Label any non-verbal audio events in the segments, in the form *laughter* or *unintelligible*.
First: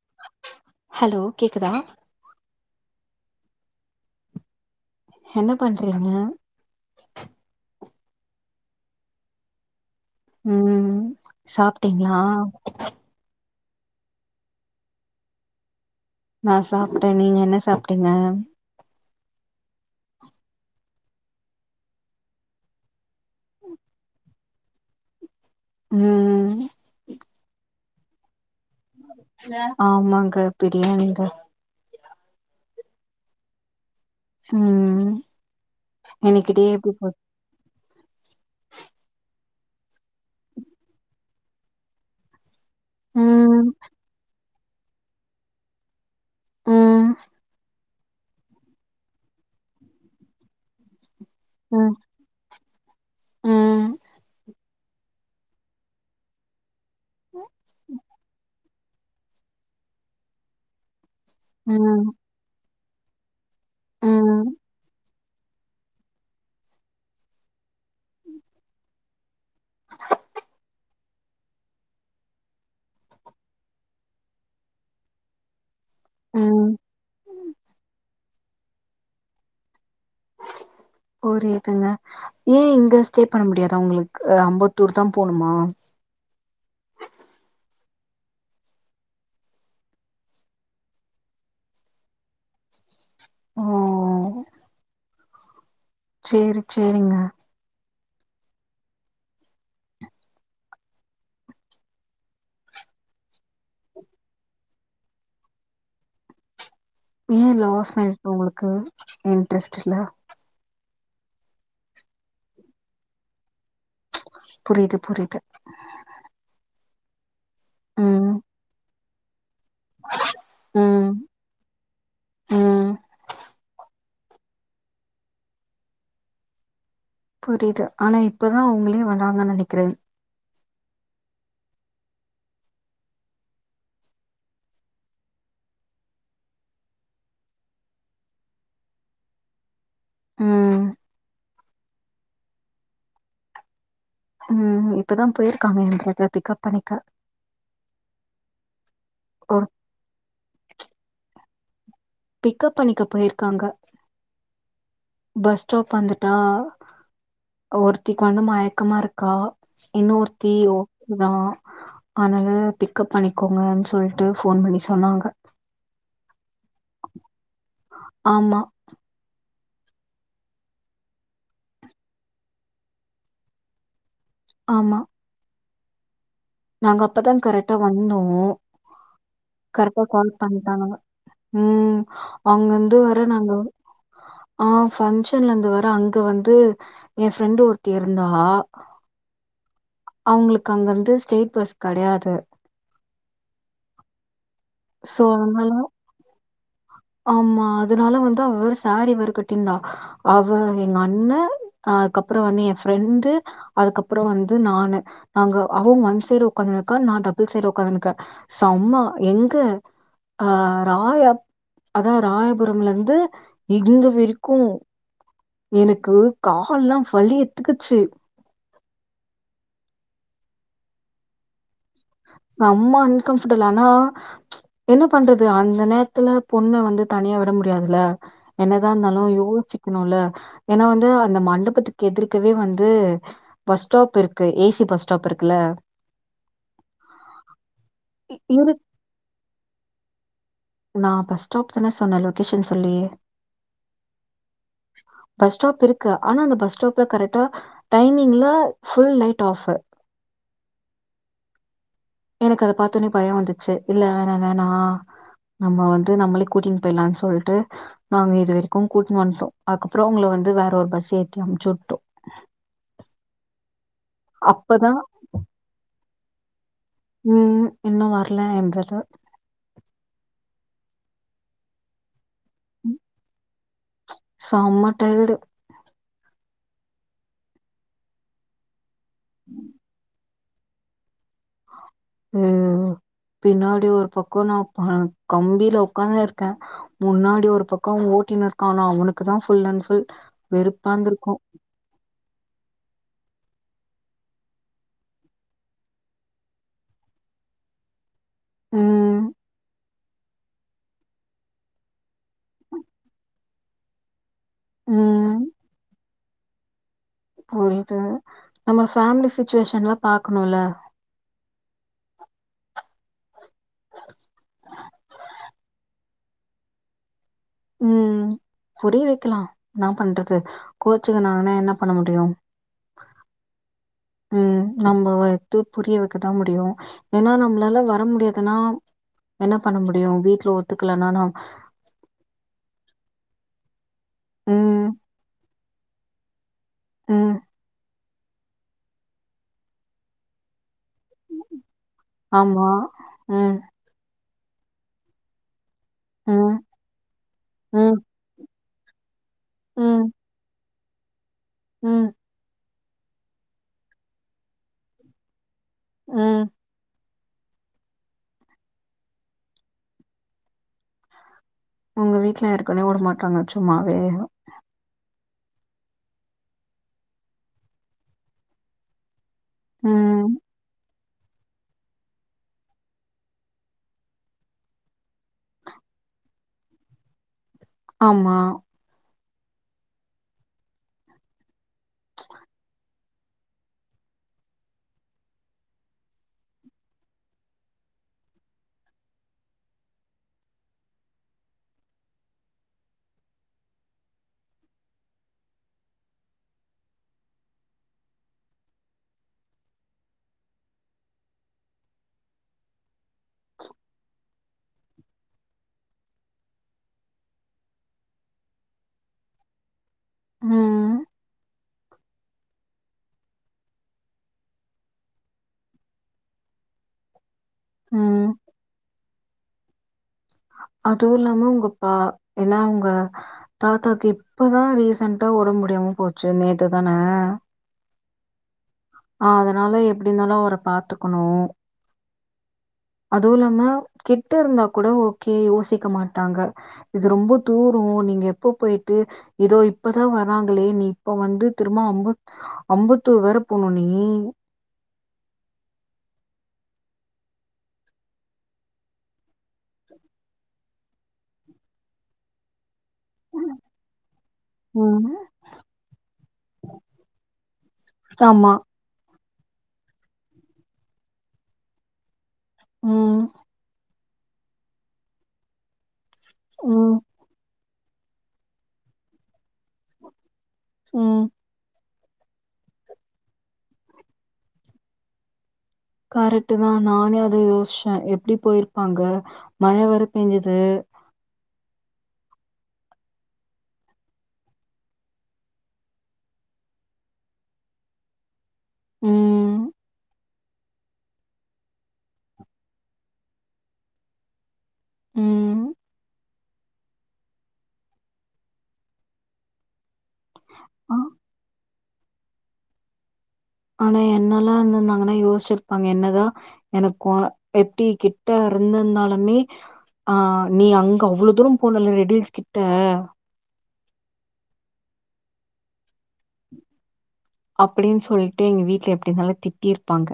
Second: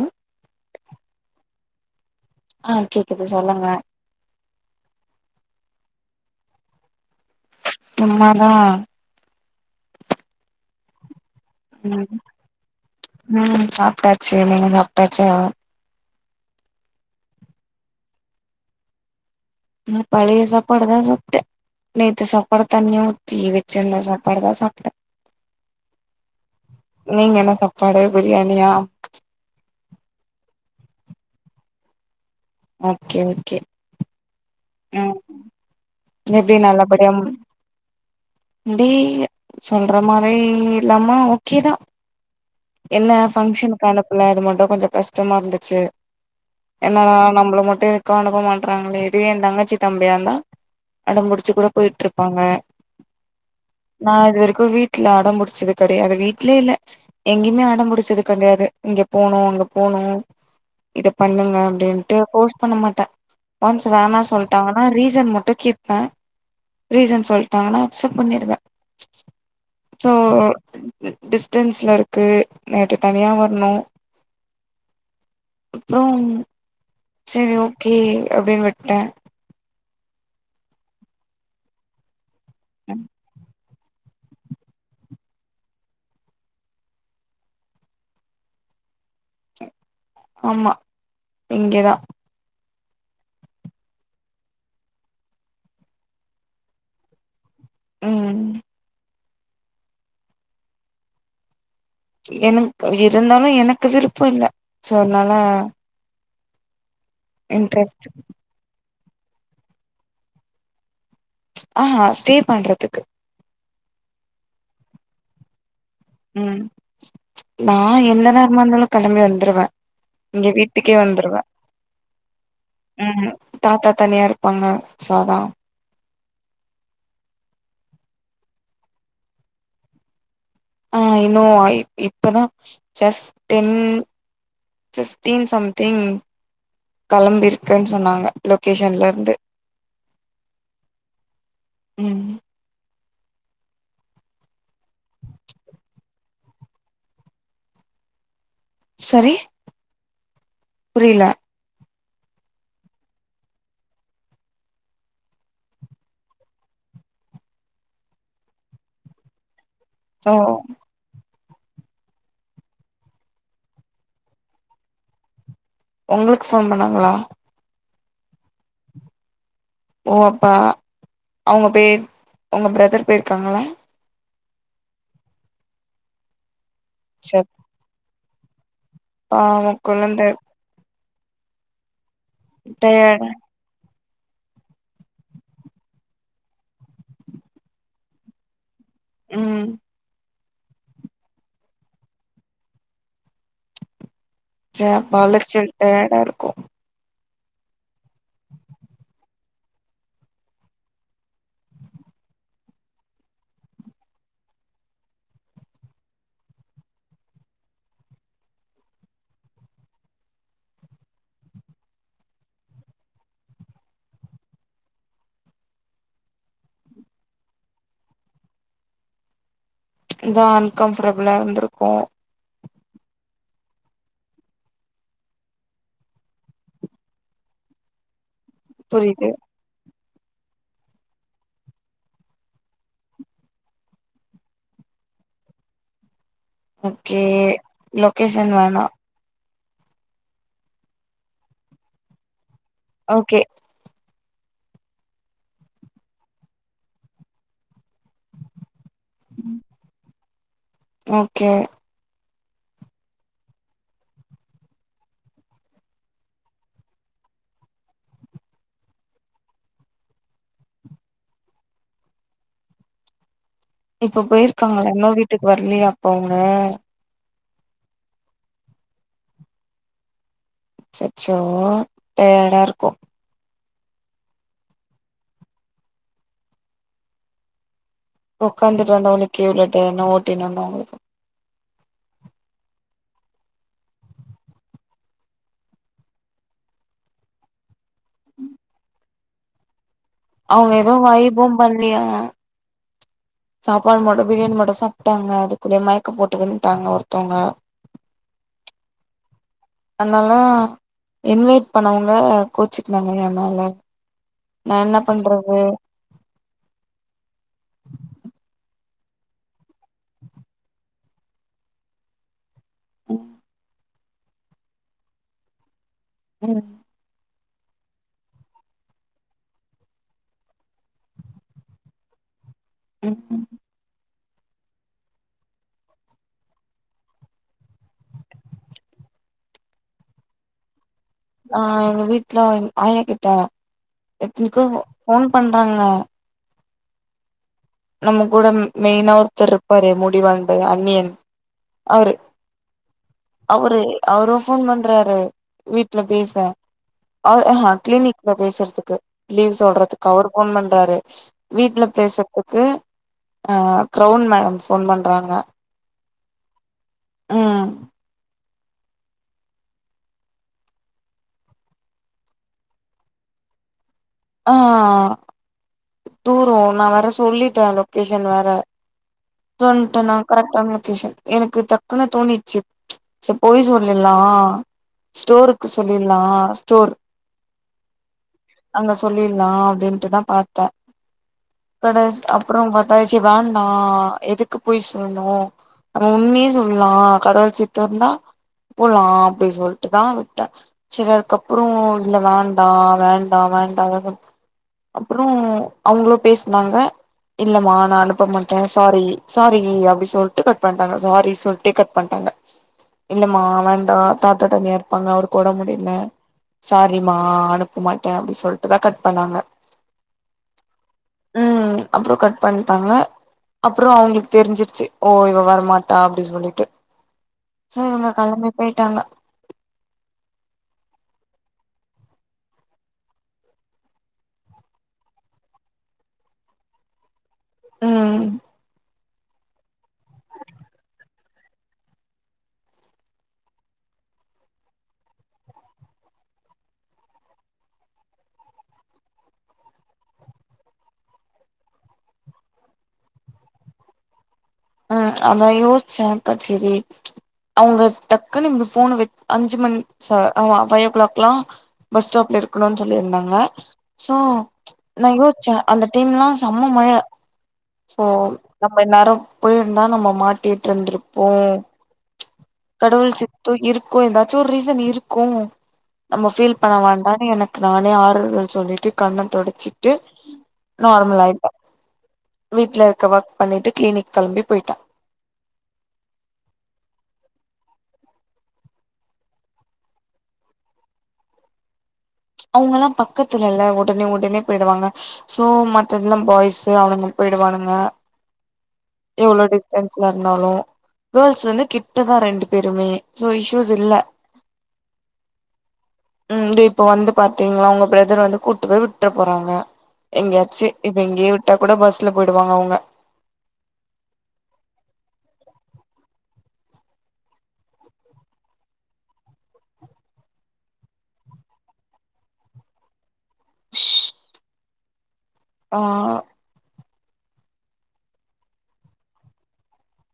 ம் க்குதா ஆ கேக்குது சொல்லுங்க. என்ன பண்றீங்க? சும்மாதா உம் சாப்பிட்டீங்களா சாப்பிட்டாச்சு நீங்க சாப்பிட்டாச்சா நா சாப்பிட்டேன் நீங்க என்ன சாப்பிட்டீங்க ந பழைய சாப்பாடு தான் சாப்பிட்டேன் நேத்து சாப்பாடு தண்ணியா ஊத்தி வச்சுன இருந்த சாப்பாடு தான் சாப்பிட்டேன் ம். நீங்க என்ன ச பழைய பிரியாணி ஆமாங்க பிரியாணிங்க ஓகே ஓகே உம் ம் இனக்கிட்டே எப்படி போ அப்டி சொல்ற மாரி இல்லாமா ஓகேதான் என்ன ம். ஃபங்க்ஷனுக்கு அனுப்புல அது மட்டும் கொஞ்ச கஷ்டமா இருந்துச்சு என்னட ம். நம்மள மட்டு ம் அனுப்ப மாற்றங்களே இது தங்கச்சி தம்பியாந்தா அடம்புடிச்சு கூட ம். போயிட்டுறு இருப்பாங்க ம். நா இதுவரைக்கும் வீட் ல அடம்பிடிச்சது கெடையாது அது வீட்லே இல்ல எங்கேயுமே அடம்புடிச்சது கிடையாது இங்க போனும் அங்க போனும் இதா பண்ணுங்க ம். அப்படின்ட்டு போ பண்ண மாட்டேன் ஒன்ஸ் வே ம். சொல்லிட்டாங்கன்னா ரீசன் மட் டும் கேப்பேன் ரீசன் சொல்லிட்டாங்கன அக்ஸ்ப்ட் பண்ணிடுவேன் சோ டிஸ்டன்ஸ்ல இருக்கு நைட்டு தனியா வரணும் அப்பறம் ம். சேரி ஓகே அப்டின் விட்டேன் புரியதுங்க ஏன் இங்க ஸ்டே பண்ண முடியாது உங்களுக்கு ஐம்பத்தூர் தான் போணுமா ஆமா இங்கதான் ஓஹ் ஓ சேரி சேரிங்க உம் எனங்க இருந்தாலும் எனக்கு விருப்பம் இல்ல சோ அதனால ஏன் லாஸ்ட இன்ட்ரெஸ்ட் இருக்குறவங்களுக்கு இன்ட்ரெஸ்ட் இல்ல ஆஹ் ஸ்டே பண்றதுக்கு புரியுது புரியுது நான் எந்த ம். நேரமா இருந்தாலும் கிளம்பி வந்துருவேன் இ வீட்டுக்கே ம். வந்துடுவேன் ம் உம் தாத்தா தனியா இருப்பாங்க சோ அதான் புரியுது ஆனா இப்பதான் உங்களே *unintelligible* வராங்கனு நினைக்கிறேன் ஆஹ் இன்னும் இப்பதான் ஜஸ்டிப்டன் *unintelligible* சம்திங் கிளம்பிருக்குன்னு சொன்னாங்க லொகேஷன்ல இருந்து உஹம் உம் உஹம் இப்பதான் போயிருக்காங்க என பிக்கப் பண்ணிக்க சரி ஒரு புரியல பிக்கப் பண்ணிக்கப் போயிருக்காங்க பஸ் ஸ்டாப் வந்துட்டா ஒருத்திக்கு வந்து மயக்கமா இருக்கா இன்னொ ஒரு ஓ தீ ஓதான் *unintelligible* அதனால பிக்கப் பண்ணிக்கோங்கு சொல்லிட்டு போன் பண்ணி சொன்னாங்க உங்களுக்கு போன் பண்ணாங்களா ஆமா ஓ அப்ப அவங்க பேர் உங்க பிரதர் பேயிருக்காங்களா ஆமா நாங்க ச அப்பதான் கரெக்டா வந்தோம் போ *unintelligible* பாவோ கரெக்டா கொழந்த கால் பண்ணிட்டாங்க உம் அவங்க வந்து வர்ற டயர்டா நாங்க ஆஹ் பங்க்ஷன்ல இருந்து வர அங்க வந்து என் ஃப்ரெண்டு் ஒருத்தி இருந்தா உம் அவங்களுக்கு அங்கிருந்து ஸ்டேட்ஸ் பஸ் கிடையாது ச்ச ம ஸோ, அதனால அளைச்சல்ஃடயடா இருக்கும் ஆமா அதனால வந்து அவ சாரி வருகட்ட இருந்தா அவ எங்க அண்ண அதுக்கப்புறம் வந்து என் ஃரெண்டு அதுக்கப்புறம் வந்து நான் நாங்க அவன் ஒன் சைடு உ்காந்து நக்க நான் டபுள் சைடு உ்காந்துக்கேன் சோ அம்மா எங்க ஆஹ் ராய அதாவ ராயபுரம்ல இருந்து இங்க வரைக்கும் எனக்கு காலல்லாம் வலி எடுத்துக்குச்சு இதான் அன்கம்ஃபர்டபிளா இருந்திருக்கும் சம்ம அன்கம்பர்ட்டபிள் ஆனா என்ன பண்றது அந்த நேரத்துல பொண்ணு வந்து தனியா விட முடியாதுல என்னதா புரியுது இருந்தாலும் யோசு ஏன்னா வந்து அந்த மண்டபத்துக்கு எதிரவே வந்து பஸ் ஸ்டாப் இருக்கு ஏசி பஸ் ஸ்டாப் இருக்குல்ல ஓகே இ லொகேஷன் இரு வேணா நான் பஸ் ஸ்டாப் தானே சொன்னலும் லொகேஷன் சொல்லே ஓகே பஸ் ஸ்டாப் இருக்கு ஆனா அந்த பஸ் ஸ்டாப்ல கரெக்டா டைமிங்கில் ஃபுல் லைட் ஆஃபு ஓகே எனக்கு அத பார்த்தோடனே பயம் வந்துச்சு இல்ல வேணா வேணா நம்ம வந்து நம்மளே கூட்டிட்டு போயலாம்னு சொல்லிட்டு நாங்க இது வரைக்கும் கூட்டன்னு வன்டோம் அதுக்கப்புறம் உங்க வந்து வேற ஒரு பஸ் ஏத்தி அனுப்சி விட்டேன் இப்ப போயிருக்காங்களா இன்னும் வீட்டுக்கு வரலையா அவுங்க உம் இன்னும் வரல என்றது அச்சச்சோ டயடா இருக்கும் செம டயடு உக்காந்து வந்த உங்க கே உள்ளளட்டே *unintelligible* தினமும் உங்களுக்கு ஹ பின்னாடி ஒரு பக்கம் நான் கம்பியில உட்காந்துன் இருக்கேன் முன்னாடி ஒரு பக்கம் ஓட்டினு இருக்கான் ஆனா அவனுக்கு தான் ஃபுல் அண்ட் ஃபுல் அவங்க ஏதோ வெறுப்பாந்திருக்கும். வைபம் பண்ணலியா சாப்பாடு மட்டும் பிரியாணி மட்டும் சாப்பிட்டாங்க அதுக்குள்ளே மயக்கம் போட்டு விழுந்துட்டாங்க ஒருத்தவங்க உஹம் அதனாலாம் இன்வைட் பண்ணவங்க கோச்சுக்குனாங்க ஏன் மேல நான் என்ன ம். பண்றது புரியுது நம்ம ஃபேமிலி சிச்சுவேஷன்லாம் பாக்கணும்ல உஹம் *unintelligible* உஹம் *unintelligible* உம் புரிய வைக்கலாம் நான் பண்றது கோச்சுக்கு நாங்கனா என்ன பண்ண முடியும் உம் உ உஹம் நம்மத்து புரிய வைக்கதான் முடியும் ஏன்னா நம்மளால வர முடியாதுன்னா என்ன பண்ண முடியும் வீட்டுல ஒத்து ஆஹ் எங்க வீட்டு்ல ஆயா கி ட்டா எத்தனுக்கு ம். போன் பண்றாங்க ம்ம் நம் கூட மெயினா ஒருத்தர் இருப்பாரே முடிவந்த அண்ணியன் அவரு ஆமா. ம். அவரு அவரும் போன் பண்றாரு வீட்டு்ல ம். பேசன்ஹ ம். கிளினிக்ல பேசுறதுக் கு *unintelligible* லீவ் ம். சொல்றதுக்கு அவர் போன் பண்றாரு வீட்டுல ம். பேச த்து கரவுன் மேடம் சொன்ன டிராமா உஹம் ஆஹ் உங்க வீட்ல இருக்குனே விட மாட்டாங்க சும்மாவே ஆஹ் தூறம் நான் வேற சொல்லிட்டேன் லொகேஷன் வேற தொண்டா நான் ம். கரெ்ட் ஆ *unintelligible* லொக்கேஷன் எனக்கு தடக்குன்னு தோணிச்சு ச பொய் சொல்லிடலாம் ஸ்டோருக்கு சொல்லிடலாம் ஸ்டோர் ஆமா சொல்லிடலாம் அப்படின்ட்டுதான் பார்த்தேன் கடை அப்புறம் பாத்தாச்சி வே நான் எதுக்கு உண்மையே சொல்லணும் ஆனா உன்னே சொல்லலாம் கடவுள் சித்த இருந்தா போலாம் அப்படின் சொல்லிட்டு தான் விட்டேன் செரிலதுக்கு அப்புறம் இல்ல வேண்டாம் வேண்டாம் வேண்டாம் அப்புறம் அவங்களோ பேசினாங்க இல்ல நான் அனுப்ப மாட்டேன் சாரி சாரி அப்படினு சொல்லிட்டு கட் பண்ணிட்டாங்க சாரினு சொல்லிட்டே கட் பண்ணிட்டாங்க இல்ல மா வேண்டா தாத்தா தனியா இருப்பாங்க அவர் கூட முடியல சாரிமா அனுப்ப மாட்டேன் அப்படின்னு சொல்லிட்டுதான் கட் பண்ணாங்க ஆஹ் அப்புறம் கட் பண்ணாங்க அப்புறம் அவங்களுக்கு தெரிஞ்சிருச்சு ஓ இவ வரமாட்டா அப்படின்னு சொல்லிட்டு சரிஇவங்க ம். கிளம்பி போயிட்டாங்க அதுவும் இல்லாம உங்க பா ஏன்னா உங்க தாத்தாக்கு இப்பதான் ரீசென்டா உடம்முடியாம போச்சு நேத்து தானே உஹம் ஆஹ் அதனால எப்படி இருந்தாலும் அவரை பாத்துக்கணும் அதுவும் இல்லாம கிட்ட இருந்தா கூட ஓகே யோசிக்க மாட்டாங்க இது ரொம்ப தூரம் நீங்க எப்ப போயிட்டு ஏதோ இப்பதான் வராங்களே நீ இப்ப வந்து திரும்ப அம்பத் அம்பத்தூர் வேற போனும் நீ ஹம் அதான் யோசிச்சக்கா சரி அவங்க டக்குங்க போனு அஞ்சு மணிவ் ஓ கிளாக் எலாம் பஸ் ஸ்டாப்ல இருக்கணும் சொல்லியிருந்தாங்க சோ ம். நான் யோசிச்சேன் அந்த டைம் எலாம் செம மழ சோ ஆமா. நம்ம எநாரும் போயிருந்தா நம்ம மாட்டிட்டு இருந்திருப்போம் ம். கடவுள்சித்து இ எந்தாச்சும் ஒரு ரீசன் இருக்கும் நம்ம ஃபீல் பண்ண ம். வேண்டாம் எனக்கு நானே ஆறுதல் சொல்லிட்டு கண்ண தொட வச்சிட்டு நர்மல ம். ஆயிட்டா வீட்ல இருக்க ஒர்க் பண்ணிட்டு கிளீினிக் கிளம்பி போயிட்டேன் கரெக்ட் தான் நானே அத யோசிச்சேன் எப்படி போயிருப்பாங்க மழை வர பெஞ்சது அவங்க எல்லாம் பக்கத்துல இல்ல உடனே உடனே போய்டுவாங்க சோ மத்ததுெல்லாம் பாய்ஸ் அவனுங்க போயிடுவானுங்க எவ்வளோ ம். டிஸ்டன்ஸ்ல பஸ்ட் கிட்டுதான் ரெண்டு பேருமே சோ இசியூஸ் இல்ல ம். உம் இப்ப வந்து பாத்தீங்களா உங்க பிரதர் வந்து கூட்டுப் போய் விட்ட போறாங்க எங்கயாச்சு ஆ இப்ப எங்கேயே விட்டா கூட பஸ்ல போயிடுவாங்க அவங்க ஆனா என்னல்லாம் இருந்த இருந்தாங்கன்னா யோசிச்சிரு ப்பாங்க என்னதான் எனக்கு எப்படி கிட்ட இருந்திருந்தாலுமே ஆஹ் நீ அங்க அவ்வளவு தூரம் போனல ரெடஸ் கிட்ட *inaudible* ஆ அப்படின்னு சொல்லிட்டு எங்க வீட்டு்ல எப்படினால திட்டிருப்பாங்க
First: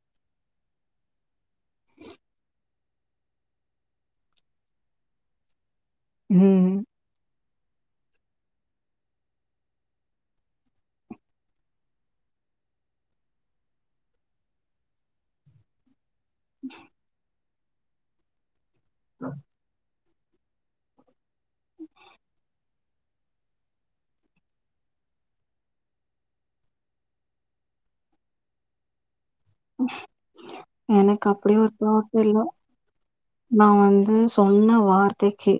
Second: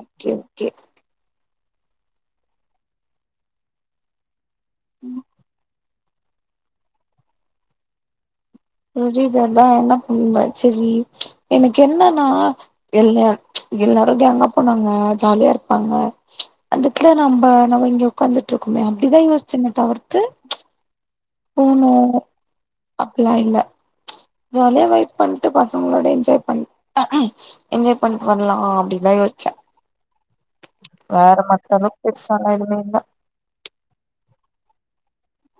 ஓகே ஓகே உம் ம் ருதர் தான் என்ன பண்ணுங்க சரி எனக்கு என்னன்னா எல்ல எல்லாரும் க அங்க போனாங்க ஜாலியா இருப்பாங்க அதுக்குலாம் நம்ம நங்க உட்கந்துட்டு ட்ருக்குமோ அப்டிதா யோச்சனே தவர் *unintelligible* போனோ அப்லா இல்ல ஜாலியா வைப் பண்ட்டு பசங்ளோட என்ஜாய் பண் என்ஜாய் பண் பன்லா அப்டிதா யோச் எனக்கு அப்டிய ஒரு மத்த அளவுக்கு பிளாட் தெரியு பெருசாலா எதுவுமே இல்ல நா வந்து சொன்ன வார்த்தைக்கு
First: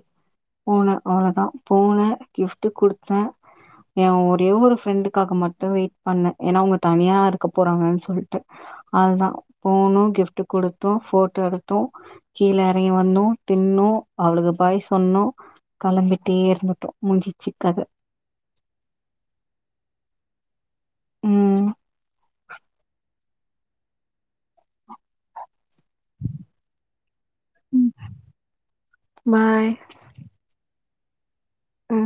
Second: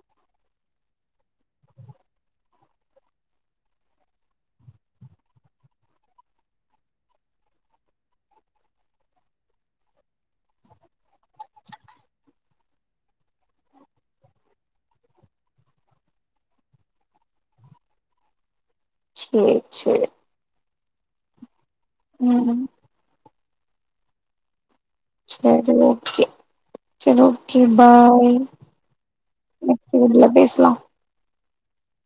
போனே அவ்ளோதா போன கிஃப்ட் குடுத்தே எ ஒரே ஒரு ஃப்ரெண்டுக்காக மட்டு வெயிட் பண்ண ஏனா அவுங்க தனியா இருக்க போறாங்கன் சொல்லிட்டு அவ்ளதா போனோ கிஃப்ட் குடுத்தோ ஃபோட்டோ எடுத்தோ கீழே எறங்கி வந்தோ தின்னோ அவுளுக பாய் சொன்னோ களம்பிட்டேருந்துட்டோ முஞ்சிச்சுிக்கதை சேரி சேரி ம். ம் சர் ஓகே சர் ஓகே ம். Bye bye. வீட்ல பேஸ்லா ம்